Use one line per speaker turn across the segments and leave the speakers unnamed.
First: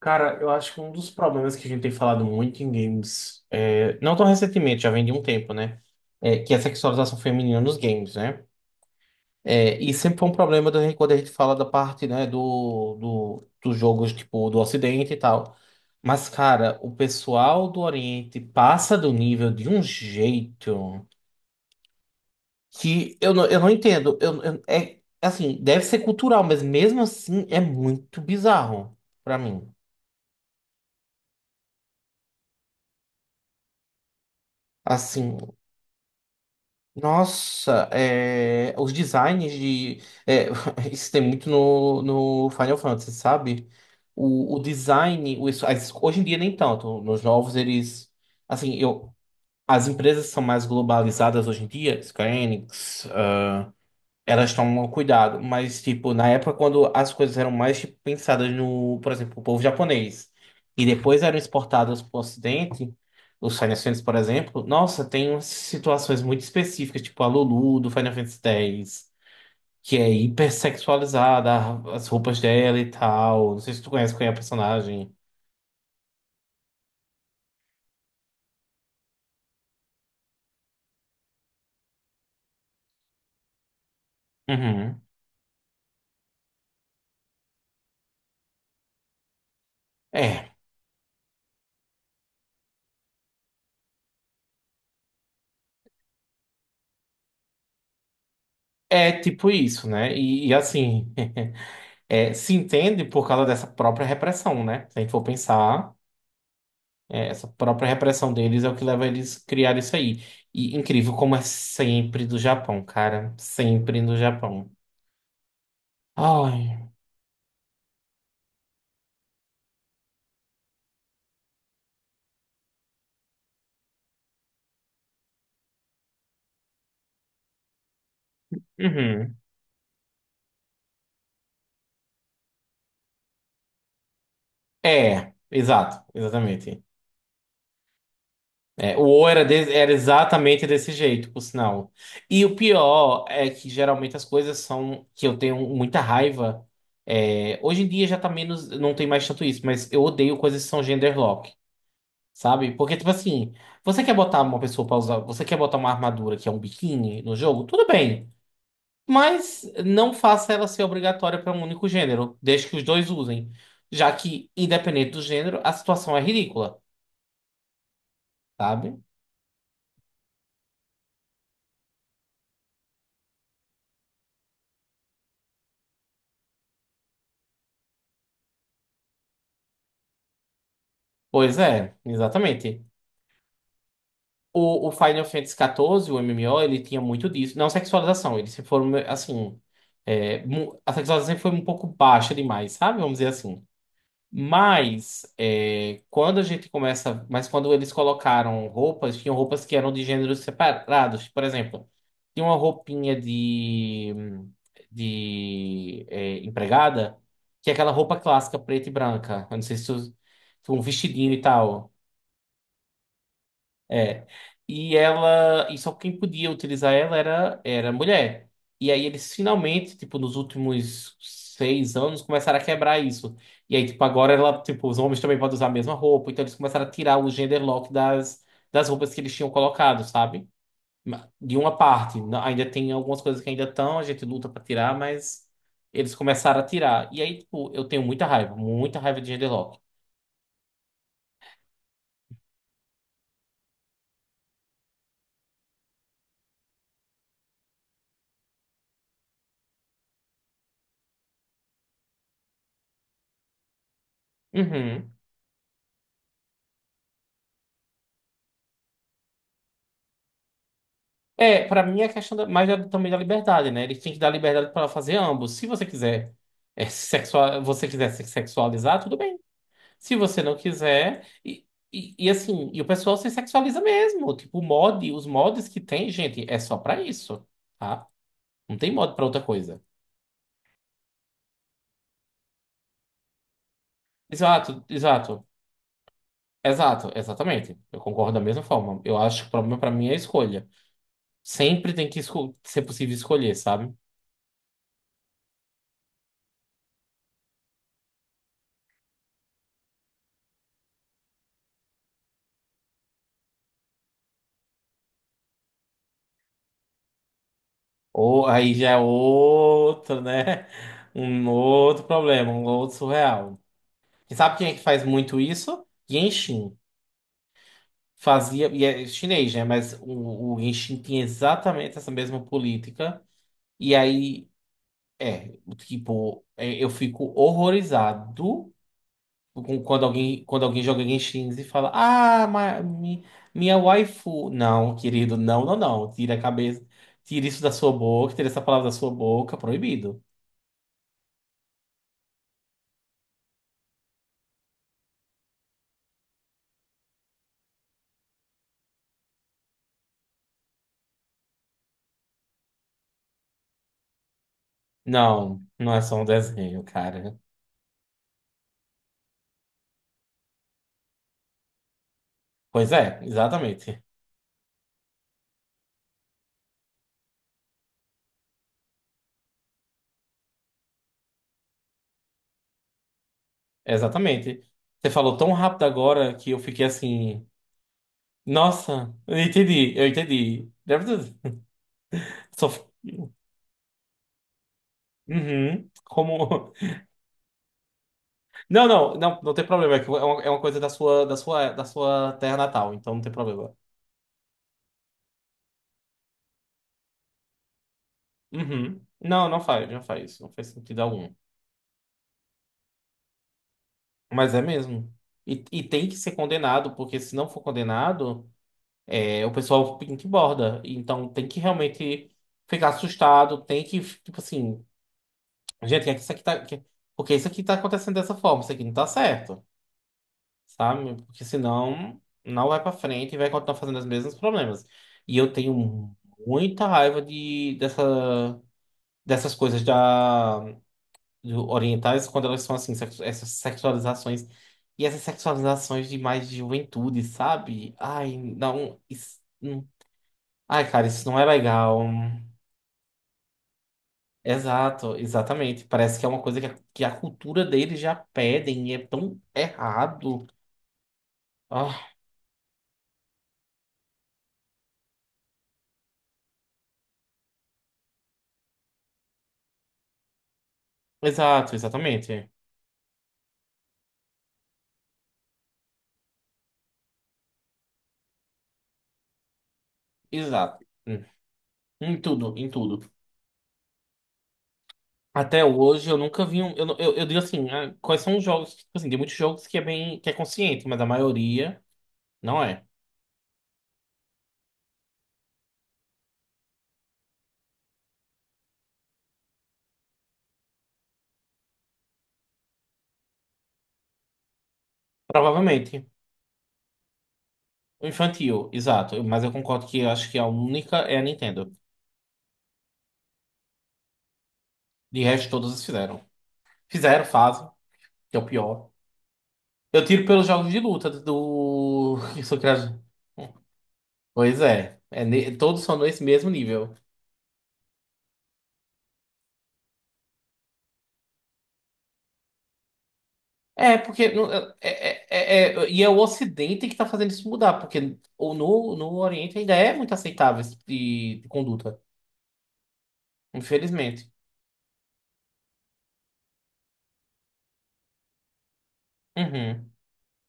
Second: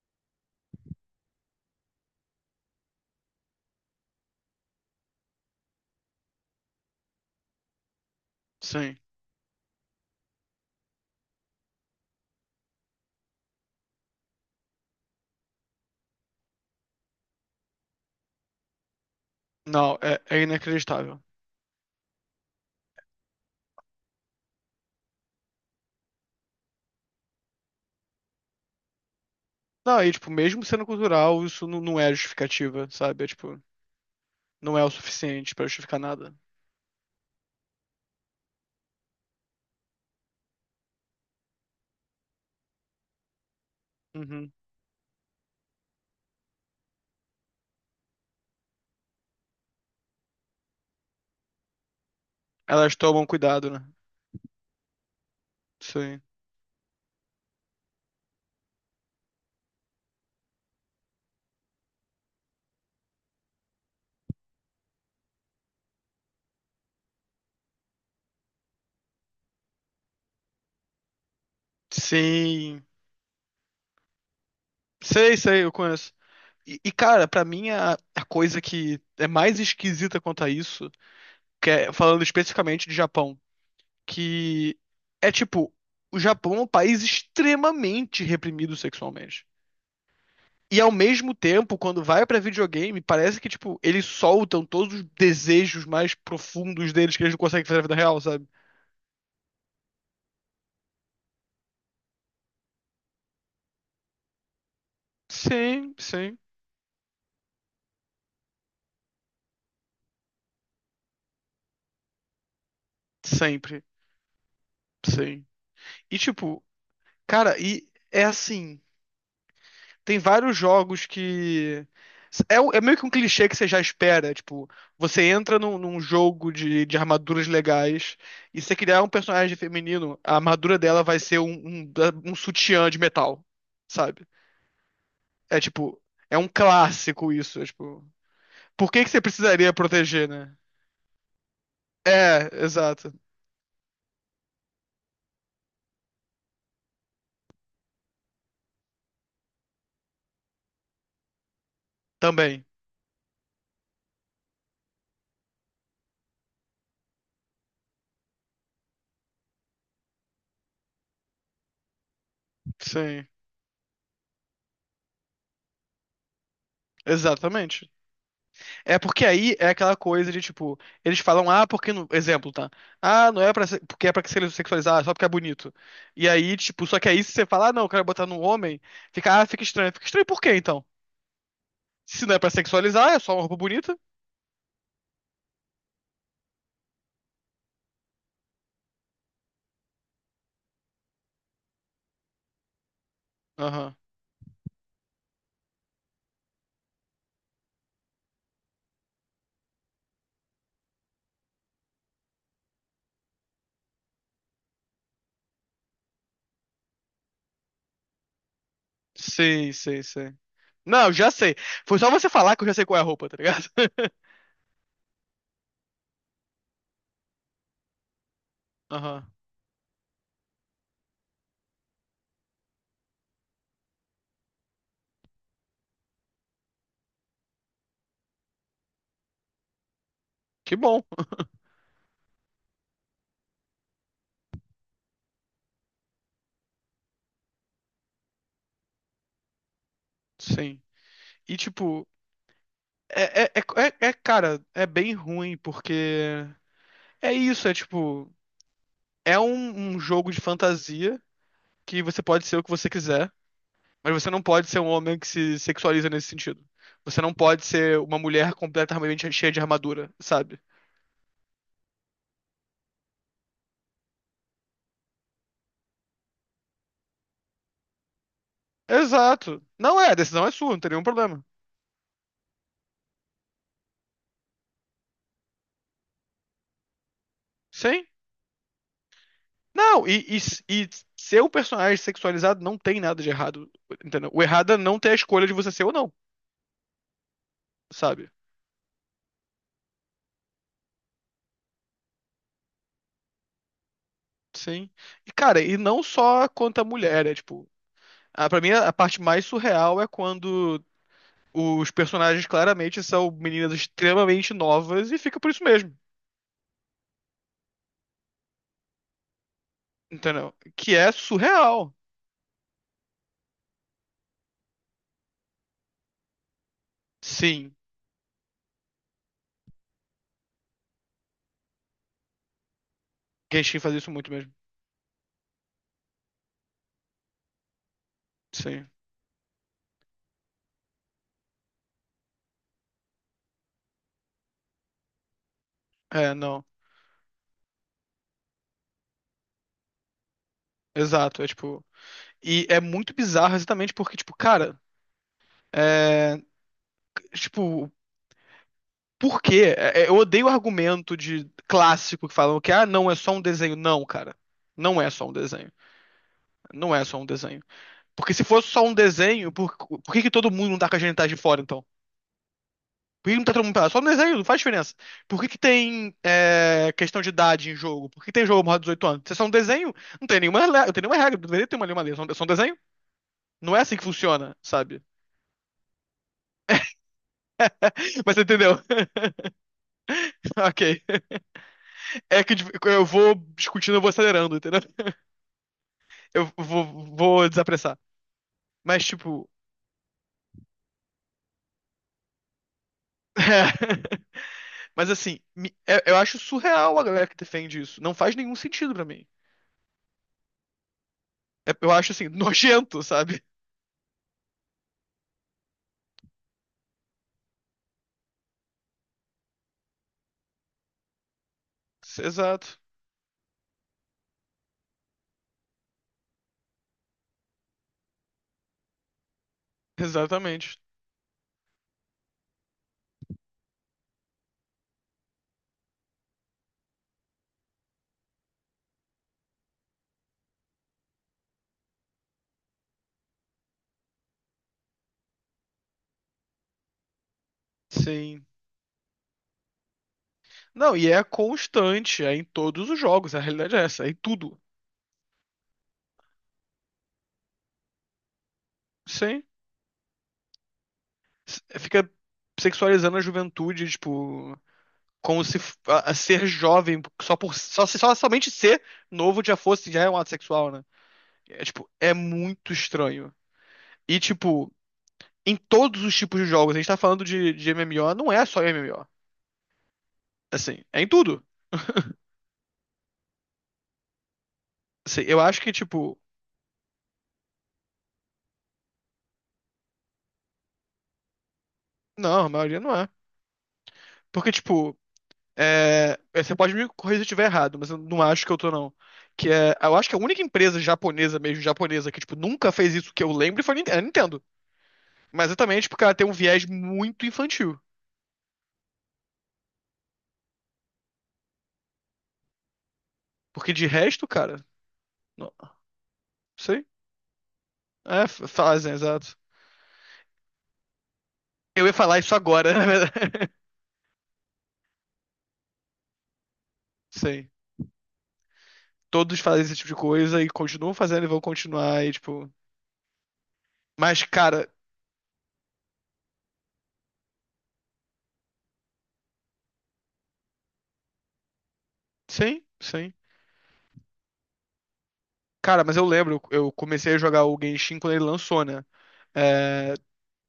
Cara, eu acho que um dos problemas que a gente tem falado muito em games, não tão recentemente, já vem de um tempo, né? Que é a sexualização feminina nos games, né?
Sim.
E sempre foi um problema quando a gente fala da parte, né, dos jogos, tipo, do Ocidente e tal. Mas, cara, o pessoal do Oriente passa do nível de um
Não, é
jeito
inacreditável.
que eu não entendo. É assim, deve ser cultural, mas mesmo assim é muito bizarro pra mim.
Não, e tipo, mesmo sendo cultural, isso não é justificativa, sabe? Não é o
Assim.
suficiente pra justificar nada.
Nossa, os designs de. é, isso tem muito no Final Fantasy, sabe?
Uhum.
O design, hoje em dia nem tanto. Nos novos eles. Assim, as empresas são mais globalizadas hoje em dia, Square
Elas
Enix,
tomam cuidado, né?
elas tomam cuidado, mas, tipo,
Sim.
na época quando as coisas eram mais, tipo, pensadas no, por exemplo, o povo japonês, e depois eram exportadas para o Ocidente, os Final Fantasy, por exemplo, nossa, tem umas situações muito específicas, tipo a Lulu do Final Fantasy X, que é hipersexualizada, as roupas dela
Sim.
e tal. Não sei se tu conhece qual é a personagem.
Sei, sei, eu conheço. Cara, pra mim a coisa que é mais esquisita quanto a isso, que é falando especificamente de Japão, que
Uhum.
é tipo, o Japão é um país extremamente reprimido sexualmente.
É.
E ao mesmo tempo, quando vai pra videogame, parece que, tipo, eles soltam todos os desejos mais profundos deles que eles não conseguem fazer na vida real, sabe?
É tipo isso, né? E assim, se entende por causa dessa própria repressão, né? Se a gente for
Sim,
pensar.
sim.
Essa própria repressão deles é o que leva eles a criar isso aí. E incrível como é sempre do Japão, cara.
Sempre,
Sempre no Japão.
sim. E, tipo,
Ai.
cara, e é assim. Tem vários jogos que. É, é meio que um clichê que você já espera. Tipo, você entra num jogo de armaduras legais e se você criar um
Uhum.
personagem feminino, a armadura dela vai ser um sutiã de metal, sabe?
É,
É tipo,
exato,
é um
exatamente.
clássico isso. É, tipo, por
É, o
que que você
O era,
precisaria
era
proteger, né?
exatamente desse jeito, por sinal. E
É,
o
exato.
pior é que geralmente as coisas são que eu tenho muita raiva. É, hoje em dia já tá menos, não tem mais tanto isso, mas eu odeio coisas que são genderlock.
Também.
Sabe? Porque, tipo assim, você quer botar uma pessoa pra usar, você quer botar uma armadura que é um biquíni no jogo? Tudo bem. Mas não faça ela ser obrigatória para um único gênero, desde que os dois
Sim.
usem. Já que, independente do gênero, a situação é ridícula,
Exatamente.
sabe?
É porque aí é aquela coisa de tipo, eles falam, ah, porque não... exemplo, tá? Ah, não é pra ser... porque é pra que se sexualizar, só porque é bonito. E aí, tipo, só que aí se você falar, ah, não, eu quero botar num homem, fica, ah, fica estranho. Fica estranho por quê, então?
Pois é,
Se não é pra
exatamente.
sexualizar, é só uma roupa bonita?
O Final Fantasy XIV, o MMO, ele tinha muito disso. Não sexualização, eles se foram, assim. É, a sexualização sempre foi um pouco baixa demais, sabe? Vamos dizer assim.
Aham.
Mas quando a gente começa, mas quando eles colocaram roupas, tinham roupas que eram de gêneros separados. Por exemplo, tinha uma roupinha de empregada, que é aquela roupa clássica preta e branca. Eu não
Sim,
sei se
sim, sim.
tu, um
Não, já
vestidinho e
sei.
tal.
Foi só você falar que eu já sei qual é a roupa, tá ligado?
É. E ela, e só quem podia utilizar ela era mulher. E aí
Aham.
eles finalmente, tipo, nos últimos 6 anos começaram a quebrar isso. E aí, tipo, agora ela, tipo, os homens também podem usar a mesma roupa, então eles começaram a tirar o gender lock das roupas que eles tinham colocado, sabe?
Que bom,
De uma parte, ainda tem algumas coisas que ainda estão, a gente luta pra tirar, mas eles começaram a tirar. E aí, tipo, eu tenho muita raiva de gender lock.
sim. E tipo, cara, é bem ruim, porque é isso, é tipo, é um jogo de fantasia que você pode ser o que você quiser, mas você não pode ser um
Uhum.
homem que se sexualiza nesse sentido. Você não pode ser uma mulher completamente cheia de armadura, sabe?
É, pra mim é questão da, mais também da liberdade, né? Eles têm que dar liberdade pra fazer ambos. Se você quiser sexual, você quiser se sexualizar, tudo bem.
Exato. Não é, a
Se você
decisão é
não
sua, não tem nenhum
quiser,
problema.
e assim, e o pessoal se sexualiza mesmo. Tipo, o mod, os mods que tem, gente, é só pra isso,
Sim?
tá? Não tem mod pra outra coisa.
Não, e ser um personagem sexualizado não tem nada de errado, entendeu? O errado é
Exato,
não ter a escolha
exato,
de você ser ou não,
exato, exatamente. Eu
sabe?
concordo da mesma forma. Eu acho que o problema pra mim é a escolha. Sempre tem que ser possível escolher, sabe?
Sim. E, cara, e não só quanto a mulher, é tipo. A, pra mim, a parte mais surreal é quando os personagens claramente são meninas extremamente novas e fica por isso mesmo.
Ou aí já é outro,
Entendeu?
né?
Que é
Um
surreal.
outro problema, um outro surreal. E sabe quem é que faz muito isso? Genshin.
Sim.
Fazia, e é chinês, né? Mas o Genshin tinha exatamente essa mesma política.
Genshin
E
faz isso muito
aí,
mesmo.
é, tipo, eu fico horrorizado
Sim.
quando alguém joga Genshin e fala: Ah, minha waifu. Não, querido, não, não, não.
É,
Tira a
não.
cabeça, tira isso da sua boca, tira essa palavra da sua boca, proibido.
Exato. É tipo. E é muito bizarro exatamente porque, tipo, cara. É. Tipo. Por quê? Eu odeio o argumento de clássico que falam que, ah, não, é só um desenho. Não, cara. Não é só um
Não,
desenho.
não é só um desenho,
Não é só um
cara.
desenho. Porque se fosse só um desenho, por que que todo mundo não tá com a genitais de fora, então?
Pois é,
Por que não tá todo mundo
exatamente.
pelado? Só no desenho, não faz diferença. Por que que tem é, questão de idade em jogo? Por que tem jogo maior de 18 anos? Se é só um desenho, não tem nenhuma, não tem nenhuma regra, não deveria ter uma nenhuma lei, é só um desenho. Não é assim que funciona,
Exatamente.
sabe?
Você falou tão rápido agora que eu fiquei assim.
Mas você entendeu?
Nossa, eu entendi, eu entendi.
Ok.
Deve
É que tipo,
Só...
eu vou discutindo, eu vou acelerando, entendeu?
Uhum,
Eu
Como.
vou, vou desapressar.
Não,
Mas,
não, não,
tipo.
não tem problema. É que é uma coisa da sua, terra natal, então não tem problema.
é. Mas assim, eu acho surreal a galera que defende isso. Não faz nenhum sentido
Uhum.
pra mim.
Não, não faz, não faz. Não faz sentido algum.
Eu acho assim, nojento, sabe?
Mas é mesmo. E tem que ser condenado, porque se não for condenado. É, o pessoal borda Então tem que realmente
Exato,
ficar assustado, tem que, tipo assim, gente, é que isso aqui tá. Porque isso aqui tá acontecendo dessa forma, isso aqui não tá certo,
exatamente.
sabe? Porque senão não vai pra frente e vai continuar fazendo os mesmos problemas. E eu tenho muita raiva dessas coisas do orientais quando elas são assim, essas sexualizações. E essas sexualizações de mais de juventude, sabe? Ai,
Sim.
não. Isso, Ai,
Não,
cara,
e é
isso não é legal.
constante, é em todos os jogos, a realidade é essa, é em tudo.
Exato, exatamente. Parece que é uma coisa que a cultura deles já pedem e é tão
Sim.
errado.
Fica
Ah,
sexualizando a juventude, tipo, como se a ser jovem só somente ser novo já é um ato sexual, né? É
exato,
tipo, é
exatamente.
muito estranho. E tipo, em todos os tipos de jogos, a gente tá falando de MMO, não é só MMO. Assim,
Exato.
é em
Hum.
tudo.
Em tudo, em tudo.
Assim, eu acho
Até
que
hoje
tipo,
eu nunca vi um. Eu, não- eu digo assim, ah, quais são os jogos? Que, Tipo assim, tem muitos jogos que é bem, que é consciente, mas a maioria
não, a
não
maioria
é.
não é. Porque, tipo, você pode me corrigir se eu estiver errado, mas eu não acho que eu tô, não. Que é, eu acho que a única empresa japonesa mesmo, japonesa, que, tipo, nunca fez isso que eu lembro foi a Nintendo. Mas exatamente porque
Provavelmente.
ela tem um viés muito infantil.
O infantil, exato. Mas eu concordo que eu acho que a única é a Nintendo.
Porque de resto, cara,
De resto,
não
todas fizeram.
sei.
Fizeram, fazem,
É,
que é o pior.
fazem, exato.
Eu tiro pelos jogos de luta
Eu ia falar
do.
isso
Eu sou
agora, na
criado.
verdade.
Pois é. Todos são nesse mesmo nível.
Sim. Todos fazem esse tipo de coisa e continuam fazendo e vão continuar e, tipo...
É,
Mas,
porque.
cara,
E é o Ocidente que tá fazendo isso mudar, porque no Oriente ainda é muito aceitável esse tipo de conduta.
sim, sim.
Infelizmente.
Cara, mas eu lembro, eu comecei a jogar o Genshin quando ele lançou, né?
Uhum.
É,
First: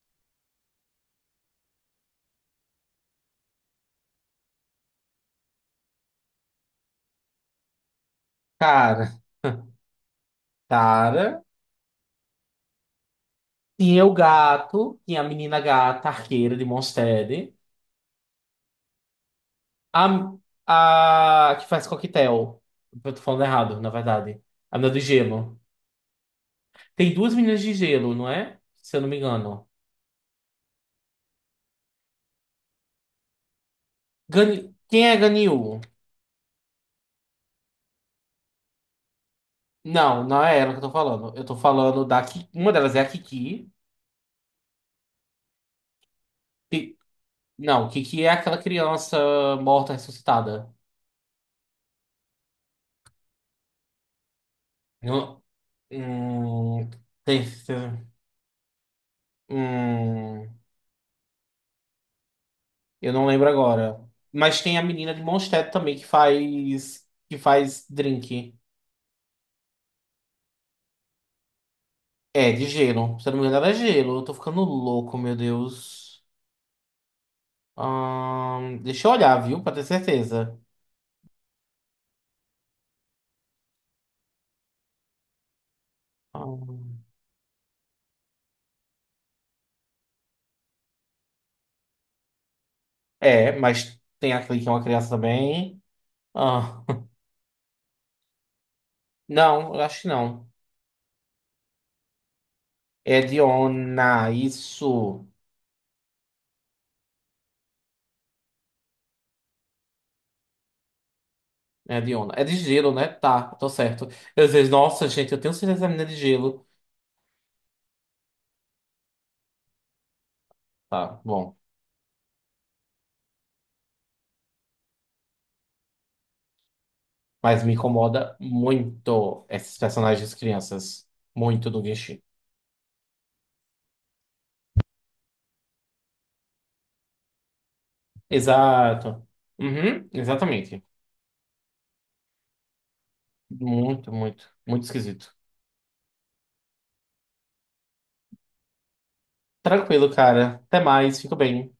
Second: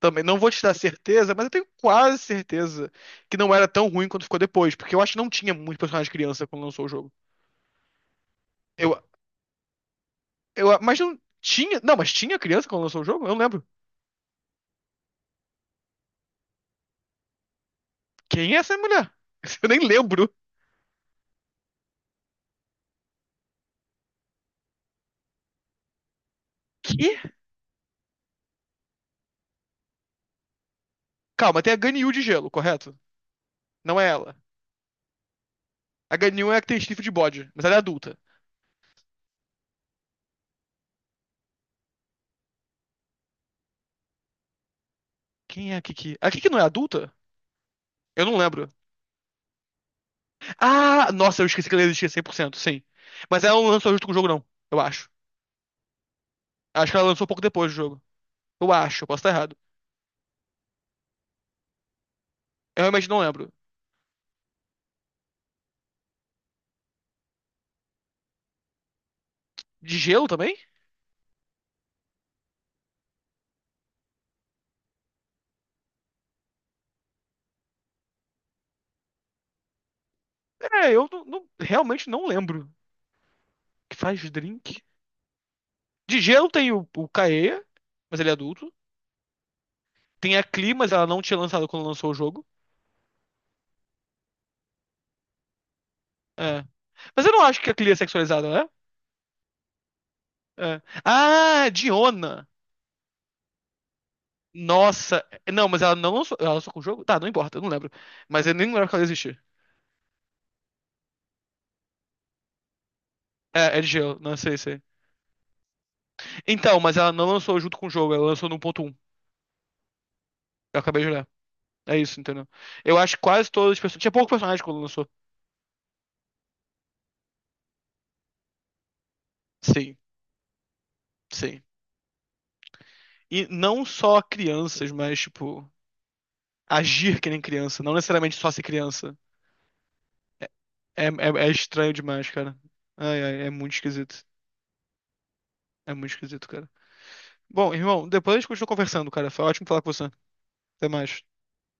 também não vou te dar certeza, mas eu tenho quase certeza que não era tão ruim quanto ficou depois, porque eu acho que não tinha muito personagem criança quando lançou o jogo. Eu,
Cara.
mas não
Cara.
tinha, não, mas tinha criança quando lançou o jogo? Eu não lembro.
Tinha o gato, tinha a menina gata, arqueira de Monstead.
Quem é essa mulher? Eu nem lembro.
A que faz coquetel. Eu tô falando errado, na verdade. A menina do gelo. Tem
Que?
duas meninas de gelo, não é? Se eu não me engano.
Calma, tem a Ganyu de gelo, correto? Não é ela.
Gani... Quem é Ganyu?
A Ganyu é a que tem chifre de bode, mas ela é adulta.
Não, não é ela que eu tô falando. Eu tô falando da Ki... Uma delas é a Kiki.
Quem é a Kiki? A Kiki não é
Ki-
adulta?
Não, Kiki
Eu
é
não
aquela
lembro.
criança morta ressuscitada.
Ah, nossa, eu esqueci que ela existia 100% sim. Mas ela não lançou junto com o jogo, não, eu acho.
Eu- Hum...
Acho que ela lançou pouco
tem-
depois do jogo. Eu acho, eu posso estar errado.
hum,
Eu realmente
Eu
não
não lembro
lembro.
agora. Mas tem a menina de Mondstadt também que faz. Que faz drink.
De gelo também?
É, de gelo. Se eu não me engano, ela é gelo. Eu tô ficando louco, meu Deus. Deixa eu olhar, viu? Pra ter certeza.
É, eu não- não- realmente não lembro. Que faz drink? De gelo tem o
Ah,
Kaeya, mas ele é adulto. Tem a Clee, mas ela não tinha lançado quando lançou o jogo.
É, mas tem aquele que é uma criança também.
É.
Ah,
Mas eu não acho que a Clee é sexualizada, né?
Não, eu acho que não.
É. Ah, Diona!
É Diona,
Nossa!
isso.
Não, mas ela não lançou. Ela lançou com o jogo? Tá, não importa, eu não lembro. Mas eu nem lembro que ela existia.
É Diona. É de gelo, né? Tá, tô
É, é de
certo.
gelo, não
Eu
sei,
disse,
sei.
nossa, gente, eu tenho certeza que a menina é de gelo.
Então, mas ela não lançou junto com o jogo, ela lançou no 1.1. Eu acabei de
Tá,
olhar.
bom.
É isso, entendeu? Eu acho que quase todas as pessoas. Tinha pouco personagem quando lançou.
Mas me incomoda muito esses
Sim.
personagens crianças.
Sim.
Muito do Genshin.
E não só crianças, mas, tipo, agir que nem criança. Não necessariamente só ser criança.
Exato. Uhum,
É,
exatamente.
é estranho demais, cara. Ai, ai, é muito
Muito,
esquisito.
muito, muito esquisito.
É muito esquisito, cara. Bom, irmão, depois a gente continua conversando, cara. Foi ótimo falar com você.
Tranquilo, cara. Até
Até
mais.
mais.
Fico bem.